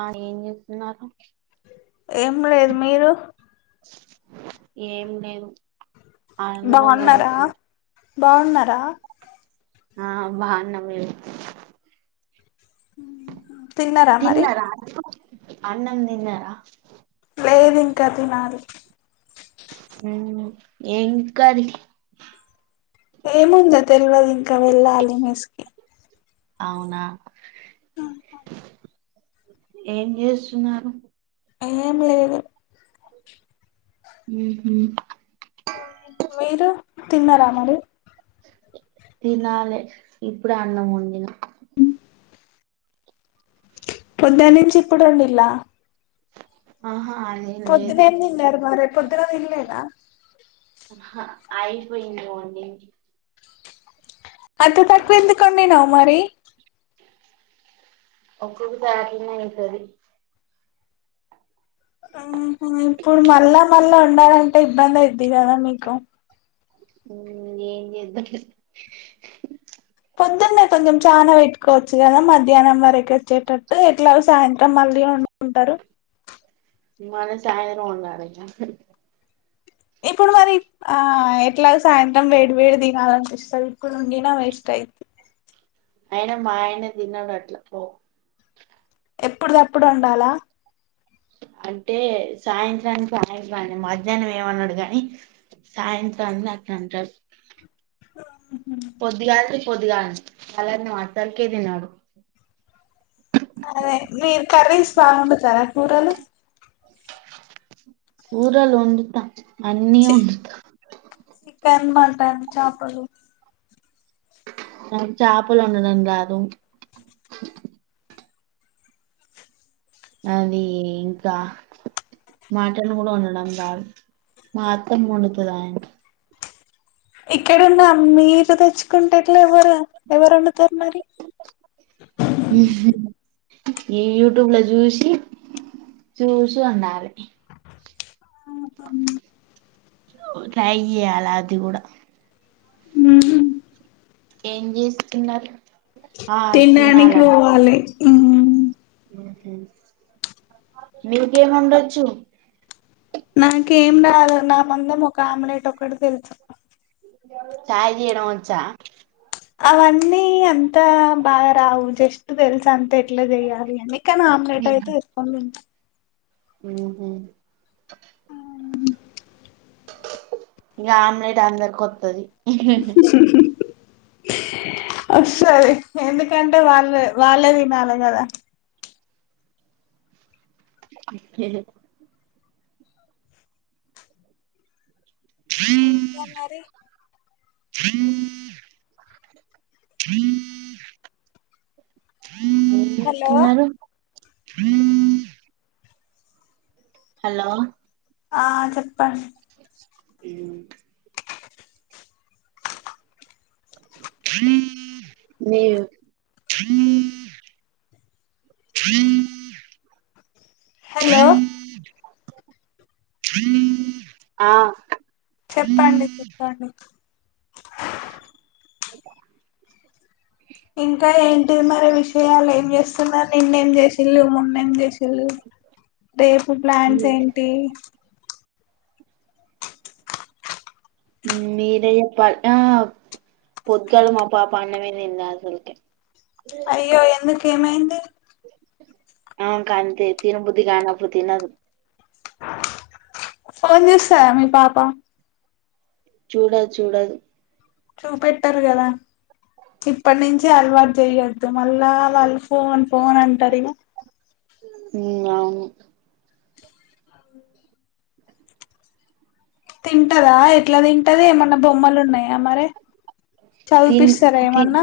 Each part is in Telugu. ఆ ఏం చేతునారు ఏం లేదు మీరు ఏం లేదు అన్నమొండుతున్న బావున్నారా ఆ బావున్నం మేము ఉహ్మ్ తిన్నరా మీరు అన్నం తిన్నరా లేదింకా తినాలి ఉమ్ ఏం కర్రి ఏముందొ తెల్వదు ఇంకా వెళ్ళాలి మెస్కే అవునా హు అవును ఏం చేస్తున్నారు ఏం లేదు ఉహుమ్ తిన్నార మరి తినాలి ఇప్పుడే అన్నం వండినా పోద్దనుంచి ఇప్పుడూ వండిల్లా ఆహా అదేం లేదు పొడునా ఏం తిన్నరు మరి పొద్దున తిన్లేదా ఆహా అయిపొయింది వండింది గంత తక్కువెందుకోండినవ్ మరి ఒక్కోకసారిట్లనే అయితది ఆహ ఇప్పుడు మళ్ళా మళ్ళా వండాలంటే ఇబ్బంది అయిదీ గదా మీకు ఉమ్ ఏం చేద్దాం పొదున్నె కొంచెం చానా వెట్టుకోవచ్చు గదా మధ్యాహ్నం వరకు వచ్చేటట్టు ఎట్లాగొ సాయంత్రం మళ్ళీ వం కుంటారు మళ్ళీ సాయంత్రం వండాలిగ ఇప్పుడు మరి ఆ ఎట్లాగొ సాయంత్రం వేడి వేడి తినాలనిపిస్తది వండినా వేస్ట్ అయిదీ అయినా మా ఆయన తినడు అట్ల పో ఎప్పుడుదప్పుడు వండాలా అంటే సాయంత్రానికి సాయంత్రాన్ని మధ్యాహ్నం ఏమన్నడు గానీ సాయంత్రాన్ని అంటరు పొద్దిగాల చల్దనం అసల్కే తినడు అదే మీరు కర్రీస్ బావండుతారా కూరలు కూరలు వండుతా అన్నీ వండుతా మట్టన్ చాప్పలు నాక్ చాపలొండడం రాదు అది ఇంకా మాటన్ గూడా వండడం రాదు మా అత్తమ్మ వండుతది ఆయనక్ ఇక్కడున్న మీరు తెచ్చు కుంటే ఎట్ల ఎవరు ఎవరు వండుతరు మరి ఈ యూట్యూబ్ ల చూసి చూసి వండాలి ట్రై చేయలా అది గూడ ఉహ్మ్ ఏం చేస్తున్నారు ఆ తిండానికి తినాలన్న పోవాలి హ్మ్ మ్ హు మీకేమోండొచ్చు నాకేం రాదు నా మందం ఒక ఆమ్లెట్ ఒకటి తెలుసు చాయ్ చేయడం వచ్చా అవన్నీ అంతా బాగా రావు జస్ట్ తెల్సంతే ఎట్లా చెయాలి అన్నీ కానీ ఆమ్లెట్ అయితే ఏసుకొని తింటా మ్ హు ఉ గా ఆమ్లెట్ అందరికోత్తది ఒస్తది ఎందుకంటే వాళ్ళ వాళ్ళే తినాలి కదా ఏ ఇంకా మరీ హ హలో హ హలో ఆ చెప్ మ్ మీ హ హలో ఆ చెప్పండి చెప్పండి ఇంకా ఏంటిది మరీ విషయాలు ఏం చేస్తున్నారు నిన్నేం చేసిళ్ళు మొన్నేం చేసి లు రేపు ప్లాన్స్ ఏంటి మీరే చెప్పాల్ హ పొద్గాల్ మా పాప అన్నమొ తిన్లే అసల్కి అయ్యో ఎందుకు ఎం ఐఇంది ఆమే కంతే తిన బుద్ధి కనప్పుడు తినదు ఫోన్ చూస్తదా మీ పాప చూడదు చూడదు చూపెట్టారు కదా ఇప్పటి నుంచే అలవాటు చేయ్యొద్దు మళ్ళా వాళ్ళు ఫోన్ ఫోన్ అంటారు ఈగ హుమ్ అవును అవును తింటాదా ఎట్లా తింటది ఏమన్న బొమ్మలున్నాయా మరే తిన్ చదిపిస్తారా తిన్ ఎమన్న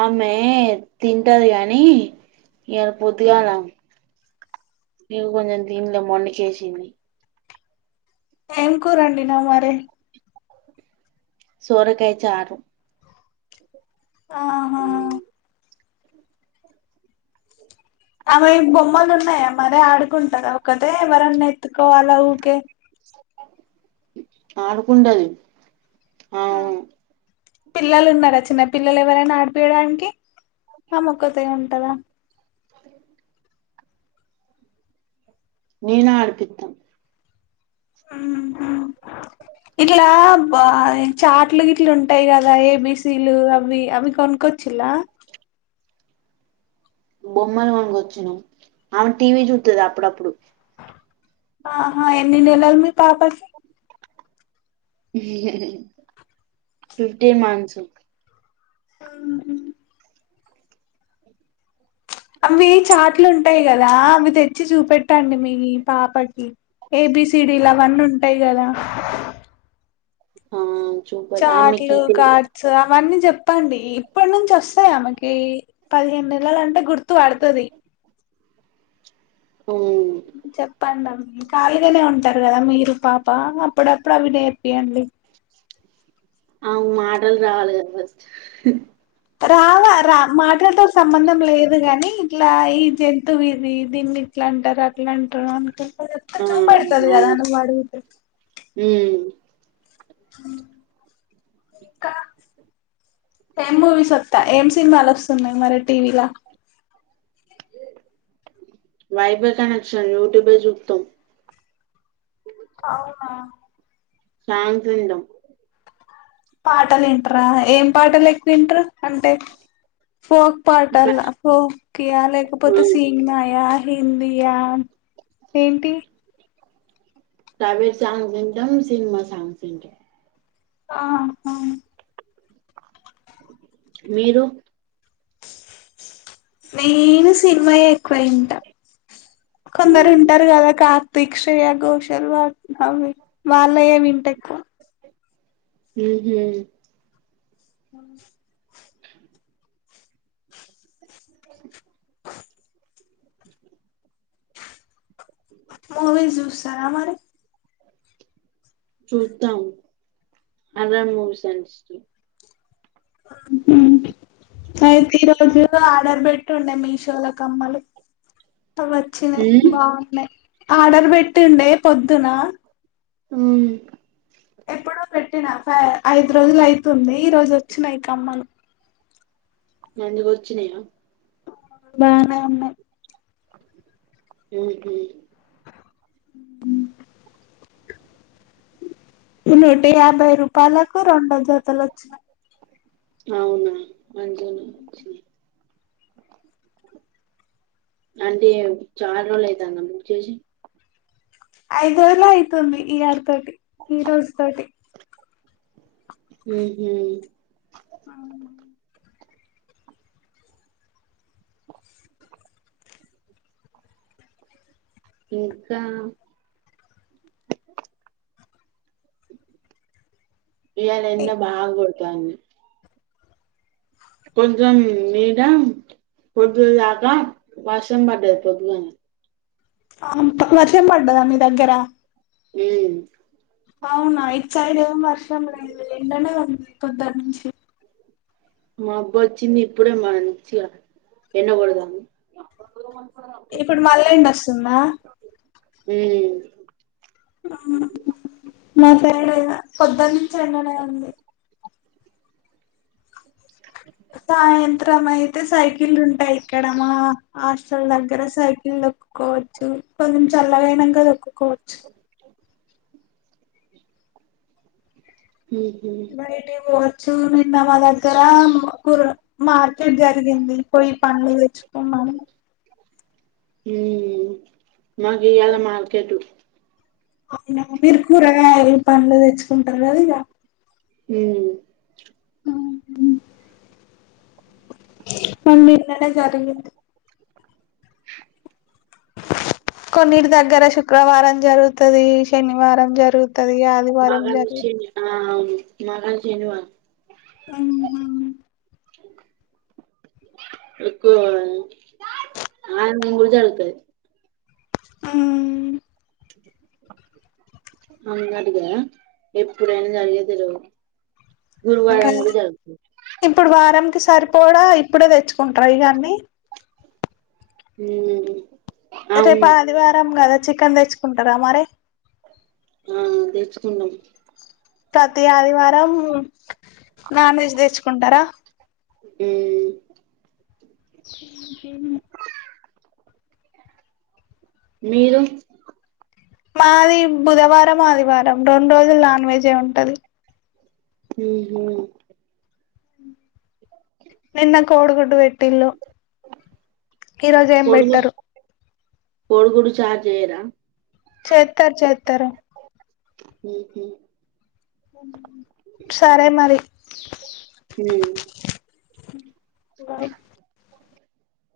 ఆమె తింటాది గాని ఇయాల పొద్దుగాల ఇగ కొంచెం తిన్లే మొండికేసింది ఏం కూర వండివు మరీ సోరకాయ్ చారు ఆహా హుం ఆమెయి బొమ్మలు ఉన్నాయా మరే ఆడుకుంటాదా ఒక్కతే ఎవరన్నా ఎత్తుకోవాలా ఊకే ఆడుకుండది ఆమెనే పిల్లలు ఉన్నారా చిన్న పిల్లలు ఎవరైనా ఆడిపియ్యడానికి ఆమొక్కతే ఉంటదా నేనే ఆడిపిత్తం ఉహ్మ్ ఇట్లా బ్బా చాట్లో గిట్లు ఉంటాయి కదా ఏబీసీలు అవి అవి కొను క్కొచ్చిలా బొమ్మలు కొనుకొచ్చినం ఆమె టీవీ చూత్తది అప్పుడప్పుడు ఆహా ఎన్ని నెలలు మీ పాపకి ఫిఫ్టీన్ మంత్స్ మ్ హు అవి చాట్లుంటయి కదా అవి తెచ్చి చూపెట్టండి మీ పాపకి ఏబిసిడీ లవన్నుంటాయి కదా ఆ చూప ఆమెకి చాట్లు తెలి కార్డ్స్ అవన్నీ చెప్పండి ఇప్పటి నుంచి వస్ స్తయి ఆమెకి పదిహేను నెలలంటే గుర్తు పడుతది మ్మ్ చెప్పండమ్ కలిగానే ఉంటారు కదా మీరు పాప అప్పుడప్పుడు అవినేర్పియ్యండి అవ్ మాటలు రావాల కదా ఫస్ట్ రావా రా మాటలతో సంబంధం లేదు గానీ ఇట్లా ఈ జంతువు ఇది దీన్ని ఇట్లా అంటరు అట్లా అంటరు అనుకుంట చెప్తే ఆ చూపెడతది కదా అవును నువ్వడిగితే మ్మ్ కా టెన్ మూవీస్ చెప్తా ఏం సినిమాలొస్తున్నాయి మరి టీవీలా వైఫై కనెక్షన్ యూట్యూబే జూత్తం అవునా సాంగ్స్ వింటం పాటలింట్ర ఏం పాటలెక్కువ ఇంటరు అంటే ఫోక్ పాటలా ఫోక్యా లేకపోతే మ్మ్ సినిమాయ హిందియా ఏంటి ప్రైవేట్ సాంగ్స్ వింటం సినిమా సాంగ్స్ వింటం ఆ హా మీరు నేను సినిమాయే ఎక్కువఇంటా మ్మ్ కొందరుంటరు కదా కా దిక్షయ గోశాల్ వా అవి వాల్లయే వింట ఎక్కువ ఉహ్మ్ మూవీస్ చూస్తరా మరి చూత్తం హర్రర్ మూవీస్ [unintelligible] ఉహ్మ్ అయితేఈరోజు ఆర్డర్ పెట్టుండే మీషోలో కమ్మలు అవచినైయ్ మ్మ్ బాగున్నాయి ఆర్డర్ పెట్టుండే పొద్దునా ఉమ్ ఎప్పుడో పెట్టినా ఫ ఐదు రోజులయితుంది ఈరోజువచినై కమ్మలు మంచిగోచ్చినయా బానే ఉన్నాయి ఓకే నుట యాభై రూపాయలకు రెండు జతలోచ్చినాయి అవునా మంచిగనె ఒచ్చి అంటే అది చాలా రోజులైతుందా బుక్ చేసి ఐదురోజులే అయితుంది ఈ ఆల్టీ తోటి ఈ రోజు తోటి ఉ హు ఇంకా ఇయ్యాలెండ బాగా కొడతాంది కొంచెం నీడ పొదుపోయక వర్షం బడది పొదుపోయింది ఆంత వర్షం బడ్డదా మీ దగ్గర ఉమ్ అవునా ఇటు సైడ్ పొదట్నుంచి మబ్బొచ్చింది ఇప్పుడే మంచిగా ఎండ కొడతాంది ఇప్పుడు మళ్ళీ ఎండ వస్తుందా ఉమ్మ్ మా సైడిగా పొద్దనుంచి ఎండనే ఉంది సాయంత్రం అయితే సైకిలుంటాయిక్కడ మా ఆస్టల్ దగ్గర సైకిల్ తొక్కుకోవచ్చు కొంచల్లగయినంకా తొక్కుకోవచ్చు ఉహు బైట్కీ బోవచ్చు నిన్న మా దగ్గర మ్ కూర మార్కెట్ జరిగింది పోయి పండ్లు తెచ్చుకొమ్మను మ్మ్మ్ మాకియాలా మార్కెటు అయన మీరు కూరగాయలు పండ్లు తెచ్చుకుంటారు కదా ఇగా ఉమ్ [unintelligible] జరుగు కొన్నిటి దగ్గర శుక్రవారం జరుగుతది శనివారం జరుగు తది ఆదివారం జరుగ్ మాకైతే శనివారం అహా ఎక్కువ ఆ యన్నం కూడ జరుగుతది ఆమ్ అన్నదిగా ఎప్పుడైనా జరిగేది లే ఇంకా ఇప్పుడు వారం కీ సరిపోడా ఇప్పుడే దెచ్చుకుంట్రా ఇవన్నీ ఉమ్ రేపు అవును ఆదివారం కదా చికెన్ దెచ్చుకుంటరా మరే ఆ దెచ్చుకున్నం ప్రతీ ఆదివారం నాన్ వెజ్ దెచ్చుకుంటరా ఉమ్మ్ మీరు మాది బుధవారం ఆదివారం రోండ్రోజులు నాన్ వెజే ఉంటది ఉహు నిన్న కోడుగుడ్డు వెట్టిల్లు ఈరోజు ఏం బెట్టరు కోడు గుడ్డు చార్ జేయరా చేత్తరు చేత్తరు ఉహు సరే మరి ఉమ్ బాయ్